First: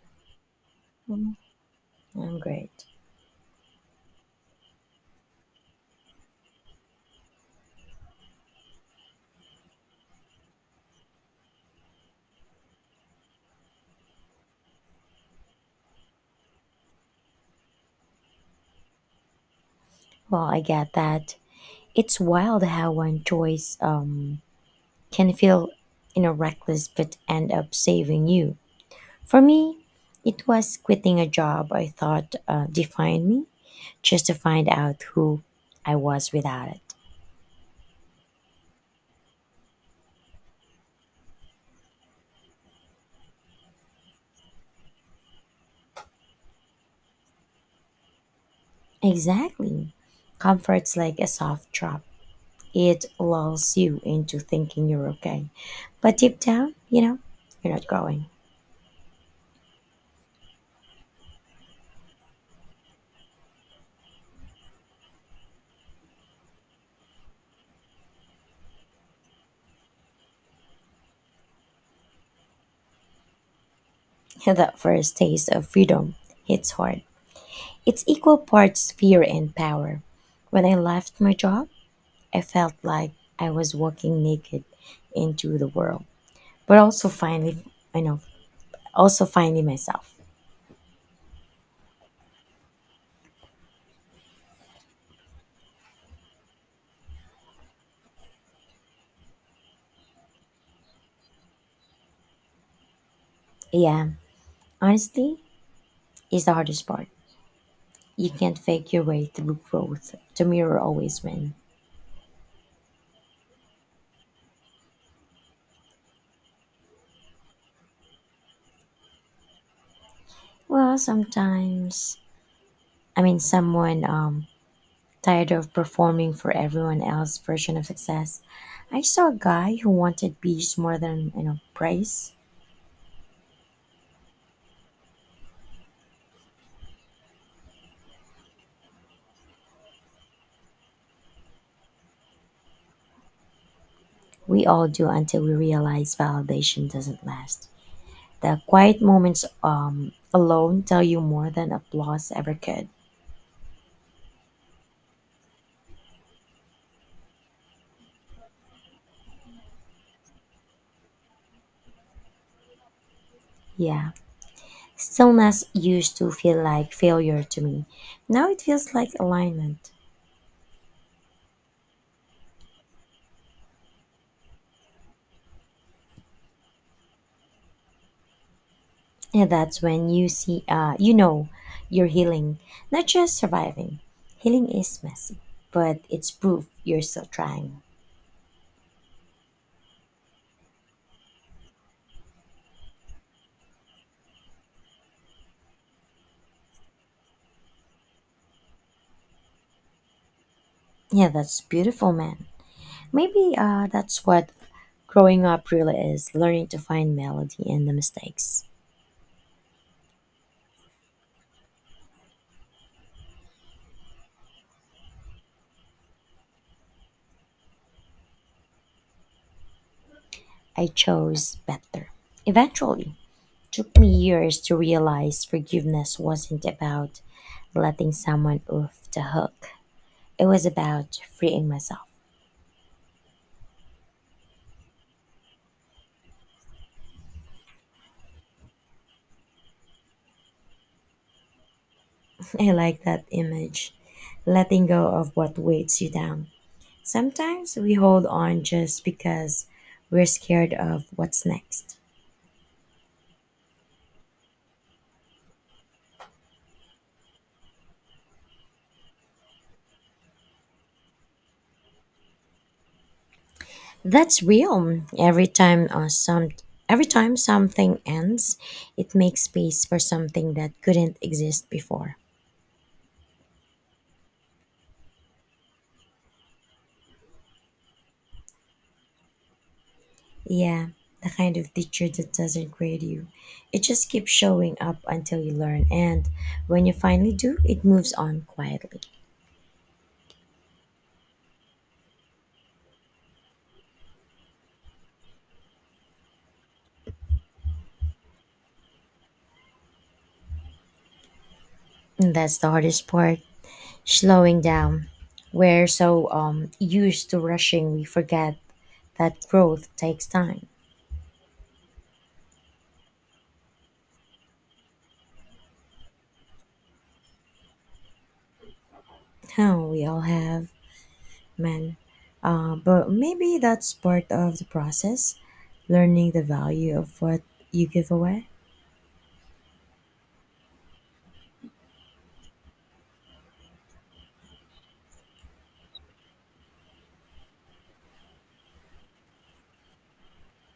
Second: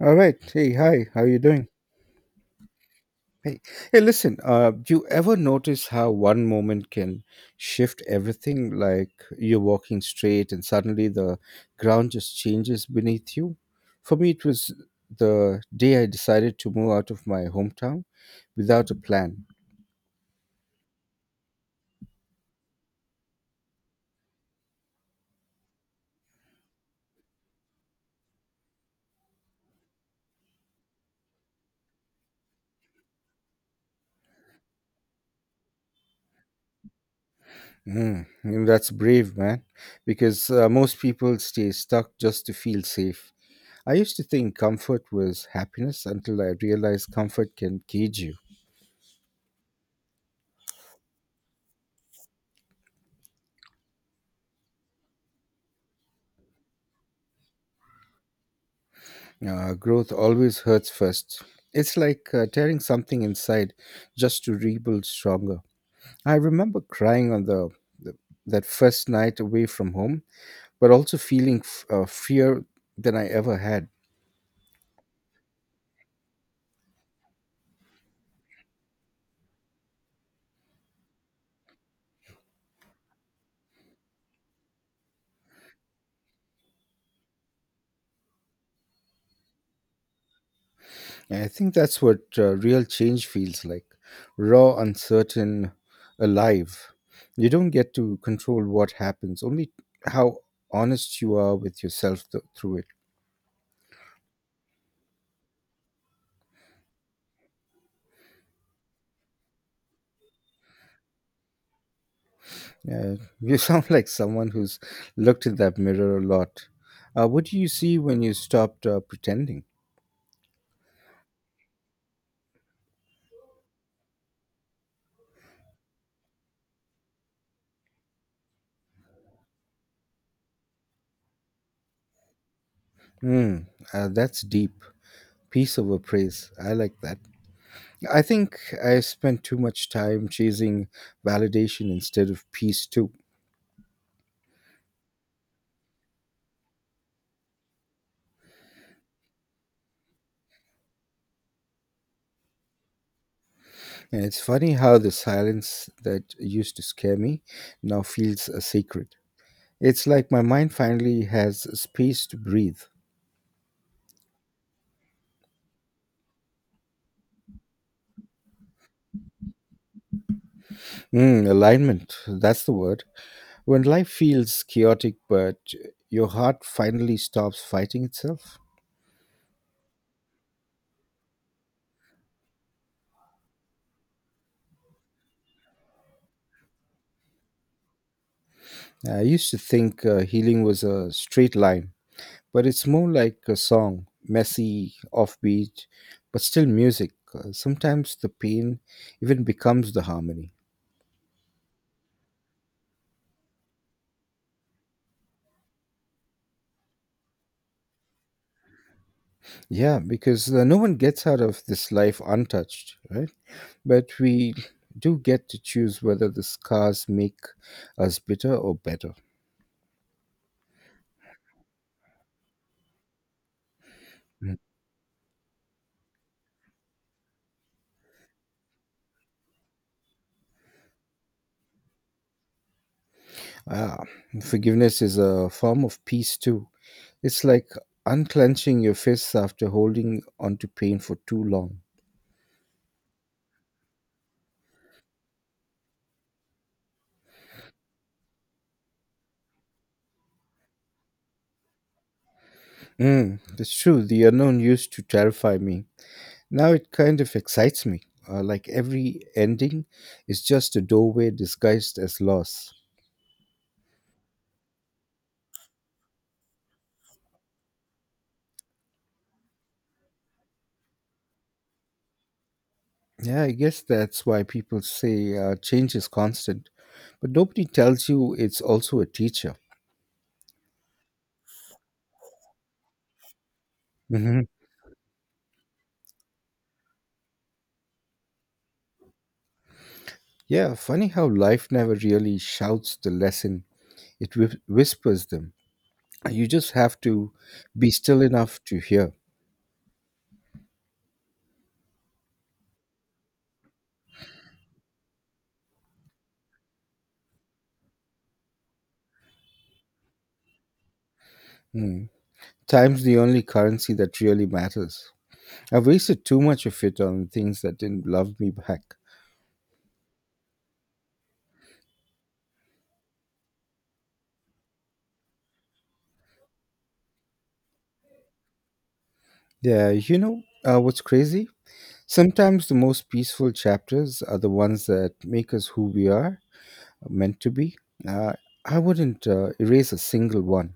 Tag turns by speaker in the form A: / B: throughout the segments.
A: All right. Hey, hi. How you
B: Mm-hmm.
A: doing?
B: Mm, I'm great.
A: Hey, hey. Listen. Do you ever notice how one moment can shift everything? Like you're walking straight, and suddenly the ground just changes beneath you. For me, it was the day I decided to move out of my hometown without a plan.
B: Well, I get that. It's wild how one choice can feel, reckless but end up saving you. For me, it was quitting a job I thought defined me just to find out who I was without it.
A: Mm, and that's brave, man. Because most people stay stuck just to feel safe. I used to think comfort was happiness until I realized comfort can cage you.
B: Exactly. Comfort's like a soft drop. It lulls you into thinking you're okay. But deep down, you're not growing.
A: Growth always hurts first. It's like tearing something inside just to rebuild stronger. I remember crying on the that first night away from home, but also feeling fear than I ever had.
B: That first taste of freedom hits hard. It's equal parts fear and power. When I left my job, I felt like I was walking naked into the world, but also finally, I know, also finding myself.
A: And I think that's what real change feels like: raw, uncertain, alive. You don't get to control what happens, only how honest you are with yourself through it.
B: Yeah, honestly, is the hardest part. You can't fake your way through growth. The mirror always wins.
A: Yeah, you sound like someone who's looked in that mirror a lot. What do you see when you stopped pretending?
B: Well, sometimes, I mean, someone tired of performing for everyone else's version of success. I saw a guy who wanted bees more than praise.
A: Mm, that's deep. Peace over praise. I like that. I think I spent too much time chasing validation instead of peace, too.
B: We all do until we realize validation doesn't last. The quiet moments alone tell you more than applause ever could.
A: And it's funny how the silence that used to scare me now feels a sacred. It's like my mind finally has space to breathe.
B: Yeah. Stillness used to feel like failure to me. Now it feels like alignment.
A: Mm, alignment. That's the word. When life feels chaotic, but your heart finally stops fighting itself?
B: And that's when you see, you're healing, not just surviving. Healing is messy, but it's proof you're still trying.
A: I used to think healing was a straight line, but it's more like a song messy, offbeat, but still music. Sometimes the pain even becomes the harmony.
B: Yeah, that's beautiful, man. Maybe that's what growing up really is, learning to find melody in the mistakes.
A: Yeah, because no one gets out of this life untouched, right? But we do get to choose whether the scars make us bitter or better.
B: I chose better. Eventually, it took me
A: Mm.
B: years to realize forgiveness wasn't about letting someone off the hook. It was about freeing myself.
A: Ah, forgiveness is a form of peace too. It's like unclenching your fists after holding onto pain for too long.
B: I like that image. Letting go of what weighs you down. Sometimes we hold on just because we're scared of what's next.
A: Mm, that's true. The unknown used to terrify me. Now it kind of excites me. Like every ending is just a doorway disguised as loss.
B: That's real. Every time something ends, it makes space for something that couldn't exist before.
A: Yeah, I guess that's why people say change is constant, but nobody tells you it's also a teacher.
B: Yeah, the kind of teacher that doesn't grade you. It just keeps
A: Hmm.
B: showing up until you learn, and when you finally do, it moves on quietly.
A: Yeah, funny how life never really shouts the lesson, it whispers them. You just have to be still enough to hear.
B: And that's the hardest part, slowing down. We're so used to rushing, we forget that growth takes time.
A: Mm. Time's the only currency that really matters. I've wasted too much of it on things that didn't love me back.
B: How we all have, man. But maybe that's part of the process, learning the value of what you give away.
A: Yeah, you know, what's crazy? Sometimes the most peaceful chapters are the ones that make us who we are meant to be. Uh, I wouldn't erase a single one.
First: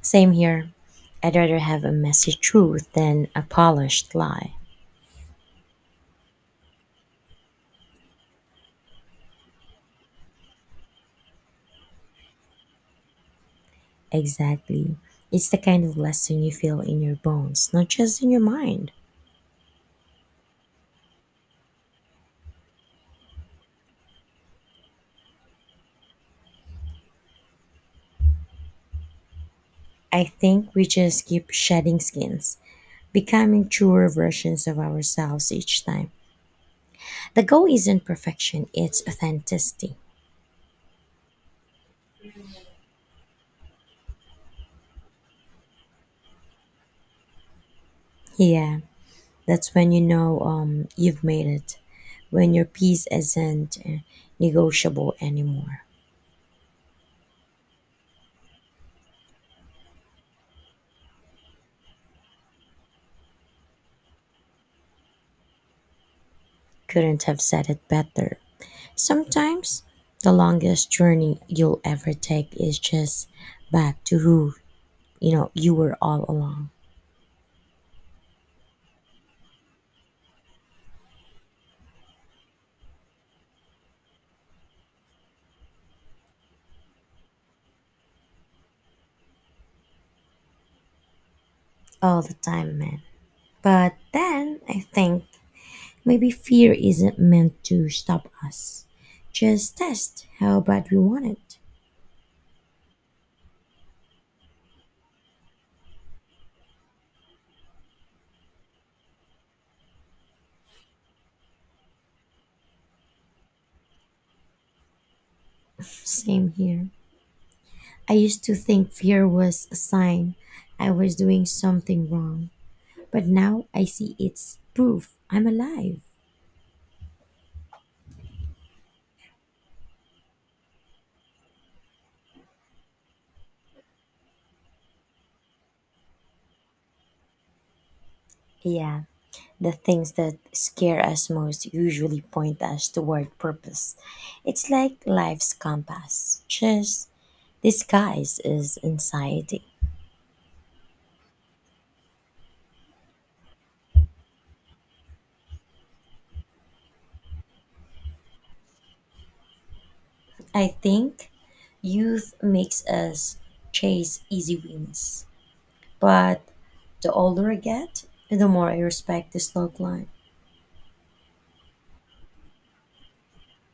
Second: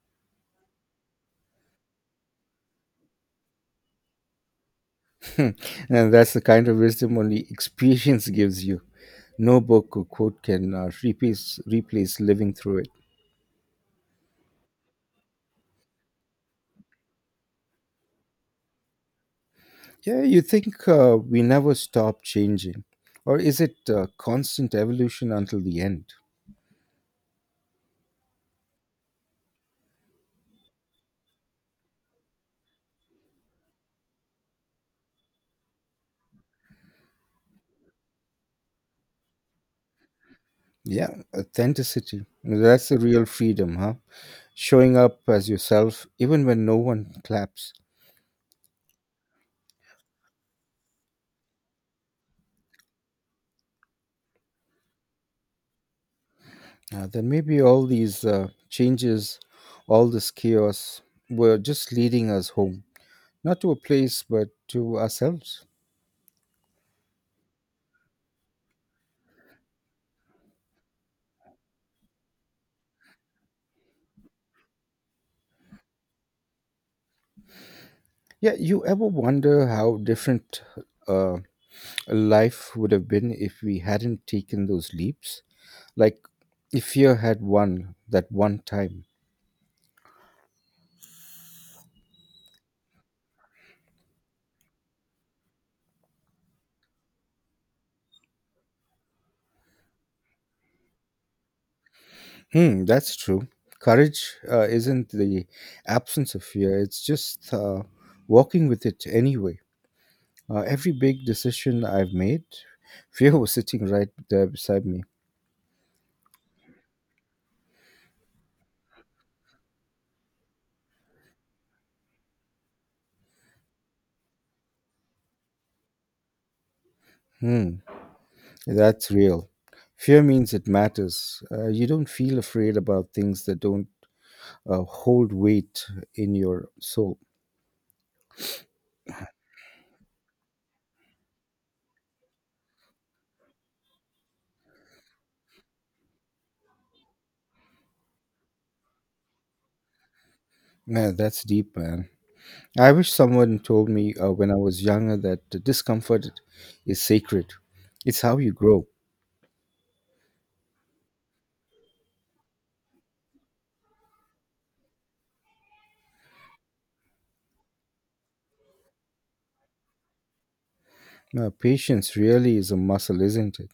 B: Same here. I'd rather have a messy truth than a polished lie.
A: And that's the kind of wisdom only experience gives you. No book or quote can replace living through it.
B: Exactly. It's the kind of lesson you feel in your bones, not just in your mind.
A: Yeah, you think we never stop changing? Or is it constant evolution until the end?
B: I think we just keep shedding skins, becoming truer versions of ourselves each time. The goal isn't perfection, it's authenticity.
A: Yeah, authenticity. That's the real freedom, huh? Showing up as yourself, even when no one claps.
B: Yeah. That's when you've made it, when your peace isn't negotiable anymore.
A: Then maybe all these changes, all this chaos, were just leading us home. Not to a place, but to ourselves.
B: Couldn't have said it better. Sometimes the longest journey you'll ever take is just back to who you know you were all along.
A: Yeah, you ever wonder how different uh, life would have been if we hadn't taken those leaps? Like if fear had won that one time.
B: All the time, man. But then I think maybe fear isn't meant to stop us. Just test how bad we want it.
A: Hmm, that's true. Courage isn't the absence of fear, it's just walking with it anyway. Every big decision I've made, fear was sitting right there beside me.
B: Same here. I used to think fear was a sign I was doing something wrong, but now I see it's proof I'm alive.
A: Hmm, that's real. Fear means it matters. You don't feel afraid about things that don't hold weight in your soul.
B: Yeah, the things that scare us most usually point us toward purpose. It's like life's compass, just disguised as anxiety.
A: Man, that's deep, man. I wish someone told me when I was younger that the discomfort is sacred. It's how you grow.
B: I think youth makes us chase easy wins, but the older I get, the more I respect the slow climb.
A: Patience really is a muscle, isn't it?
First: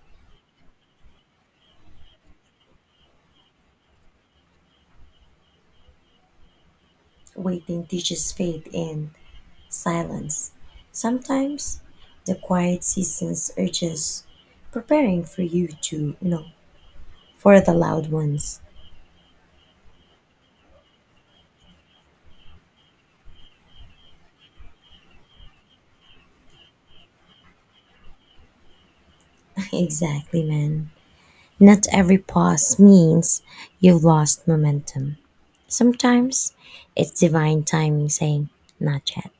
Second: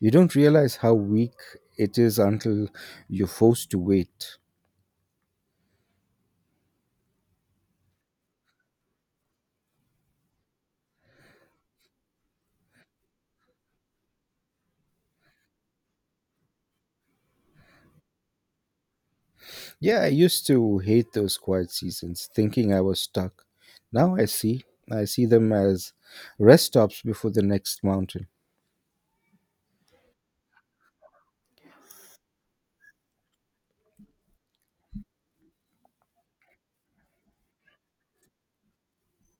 A: You don't realize how weak it is until you're forced to wait.
B: Waiting teaches faith in silence. Sometimes the quiet seasons are just preparing for you to, you know, for the loud ones.
A: Yeah, I used to hate those quiet seasons, thinking I was stuck. Now I see. I see them as rest stops before the next mountain.
B: Exactly, man. Not every pause means you've lost momentum. Sometimes it's divine timing saying, not yet.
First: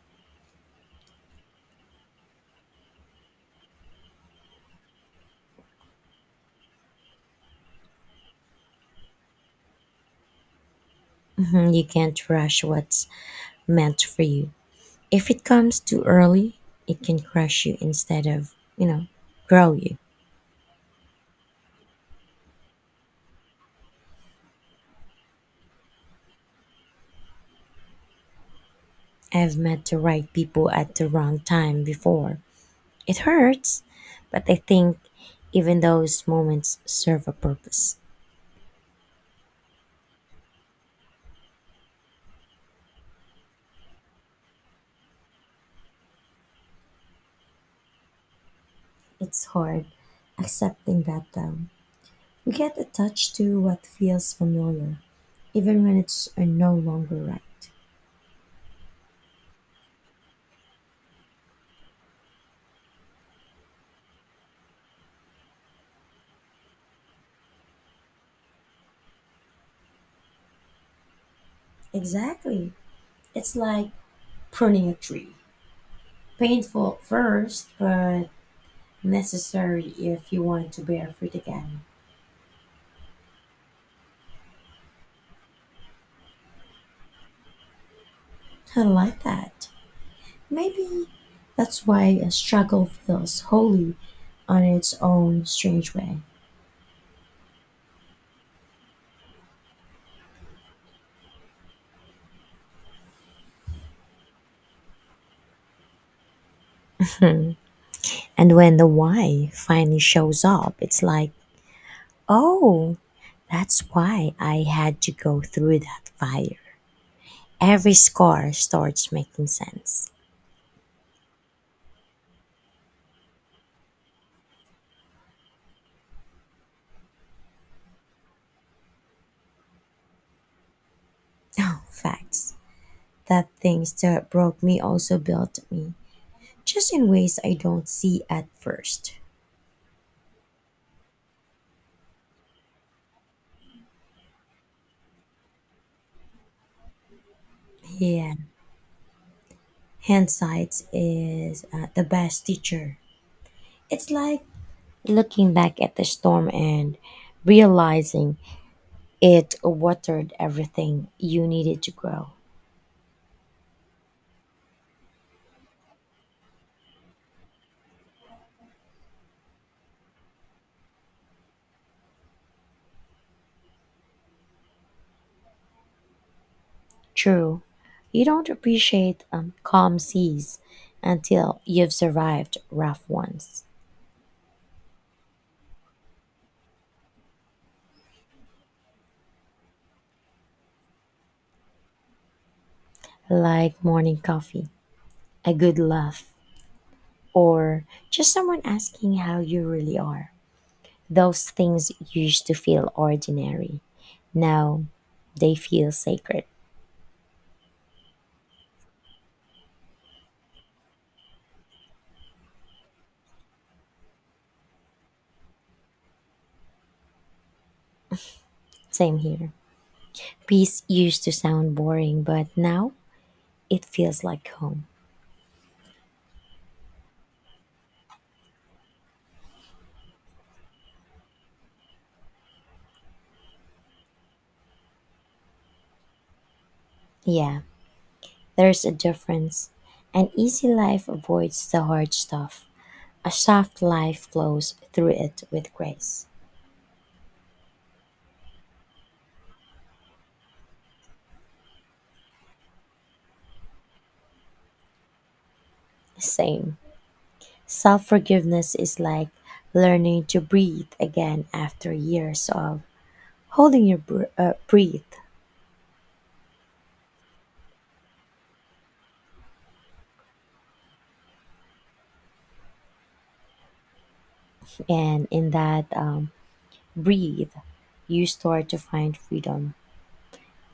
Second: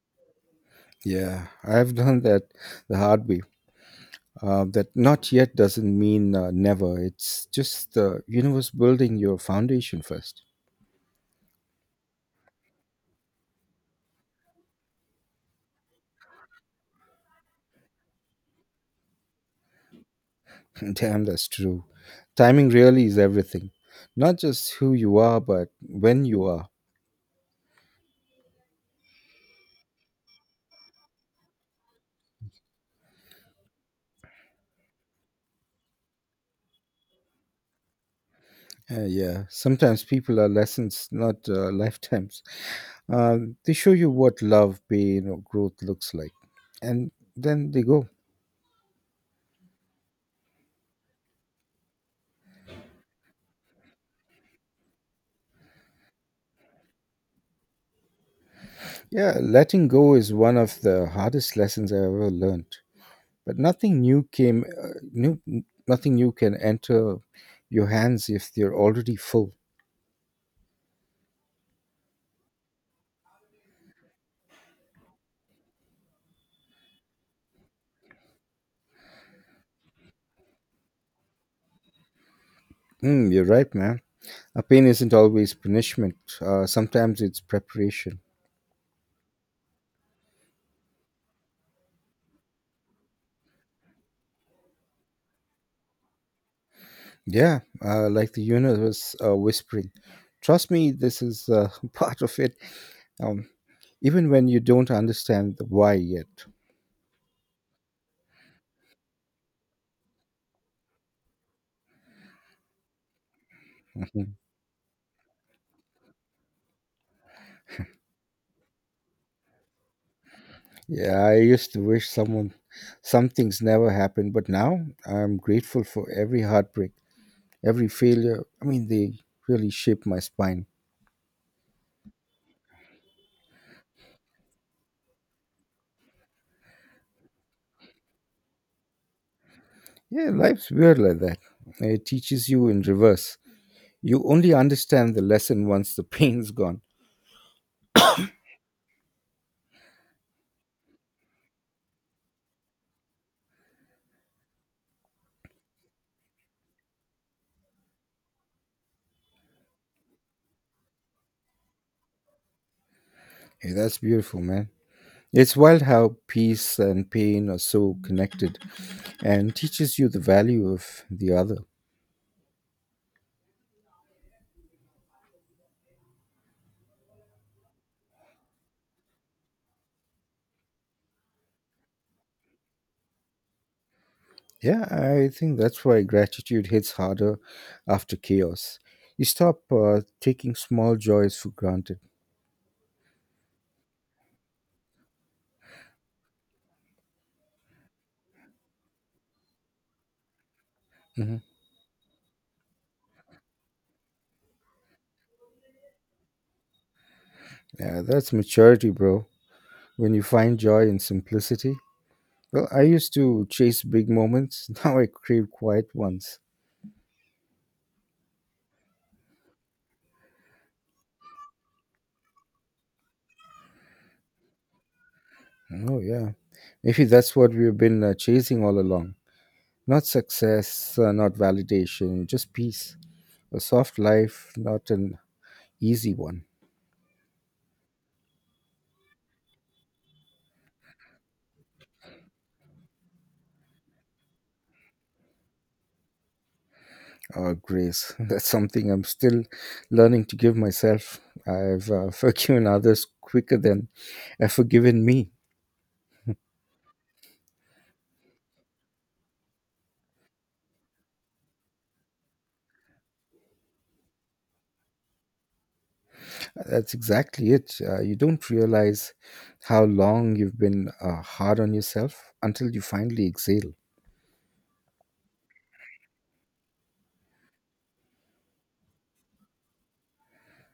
A: Yeah, I've done that the hard way. That not yet doesn't mean never. It's just the universe building your foundation first.
B: Mhm. You can't rush what's meant for you. If it comes too early, it can crush you instead of, grow you.
A: Damn, that's true. Timing really is everything. Not just who you are, but when you are.
B: I've met the right people at the wrong time before. It hurts, but I think even those moments serve a purpose.
A: Yeah, sometimes people are lessons, not lifetimes. They show you what love, pain, or growth looks like. And then they go.
B: It's hard accepting that though. We get attached to what feels familiar, even when it's no longer right.
A: Yeah, letting go is one of the hardest lessons I ever learned. But nothing new can enter your hands if they're already full.
B: Exactly. It's like pruning a tree. Painful at first, but necessary if you want to bear fruit again.
A: Mm, you're right, man. A pain isn't always punishment. Sometimes it's preparation.
B: I like that. Maybe that's why a struggle feels holy on its own strange way.
A: Yeah, like the universe whispering. Trust me, this is part of it. Um, even when you don't understand the why yet.
B: And when the why finally shows up, it's like, oh, that's
A: Mhm.
B: why I had to go through that fire. Every scar starts making sense.
A: Yeah, I used to some things never happened, but now I'm grateful for every heartbreak. Every failure, I mean, they really shaped my spine.
B: Oh, facts. That things that broke me also built me, just in ways I don't see at first.
A: Yeah, life's weird like that. It teaches you in reverse. You only understand the lesson once the pain's gone.
B: Yeah, hindsight is the best teacher. It's like looking back at the storm and realizing it watered everything you needed to grow.
A: Hey, that's beautiful, man. It's wild how peace and pain are so connected and teaches you the value of the other.
B: True, you don't appreciate calm seas until you've survived rough ones,
A: Yeah, I think that's why gratitude hits harder after chaos. You stop taking small joys for granted.
B: like morning coffee, a good laugh, or just someone asking how you really are.
A: Hmm.
B: Those things used to feel ordinary. Now they feel sacred.
A: Yeah, that's maturity, bro. When you find joy in simplicity, well, I used to chase big moments. Now I crave quiet ones.
B: Same here. Peace used to sound boring, but now it feels like home.
A: Oh, yeah. Maybe that's what we've been chasing all along. Not success, not validation, just peace. A soft life, not an easy one.
B: Yeah, there's a difference. An easy life avoids the hard stuff. A soft life flows through it with grace.
A: Or grace. That's something I'm still learning to give myself. I've forgiven others quicker than I've forgiven me.
B: Same. Self forgiveness is like learning to breathe again after years of holding your breath.
A: That's exactly it. You don't realize how long you've been hard on yourself until you finally exhale.
B: And in that breathe, you start to find freedom,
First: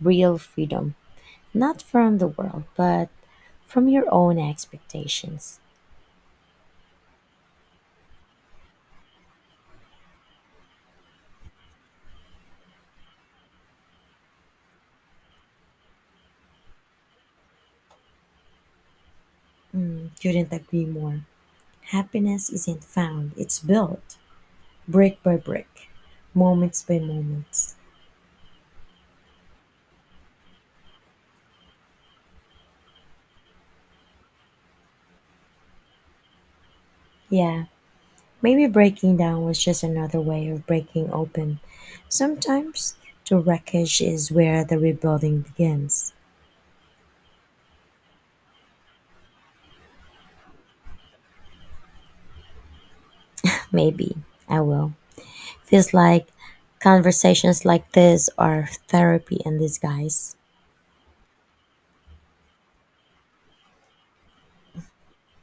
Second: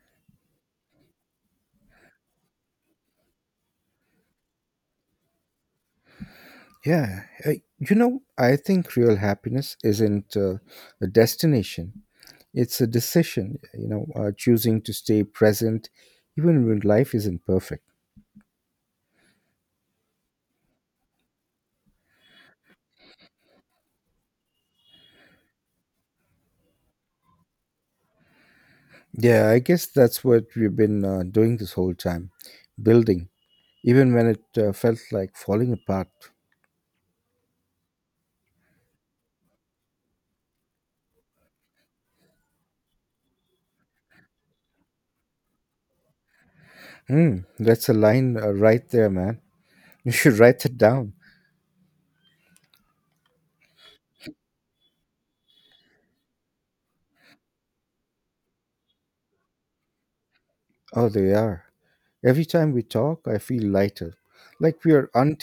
B: real freedom, not from the world, but from your own expectations.
A: Yeah, you know, I think real happiness isn't a destination, it's a decision, you know, choosing to stay present even when life isn't perfect.
B: Mm, couldn't agree more. Happiness isn't found, it's built brick by brick, moments by moments.
A: Yeah, I guess that's what we've been doing this whole time building, even when it felt like falling apart.
B: Yeah, maybe breaking down was just another way of breaking open. Sometimes the wreckage is where the rebuilding begins.
A: Mm, that's a line right there, man. You should write it down.
B: Maybe I will. Feels like conversations like this are therapy in disguise.
A: Oh, they are. Every time we talk, I feel lighter, like we are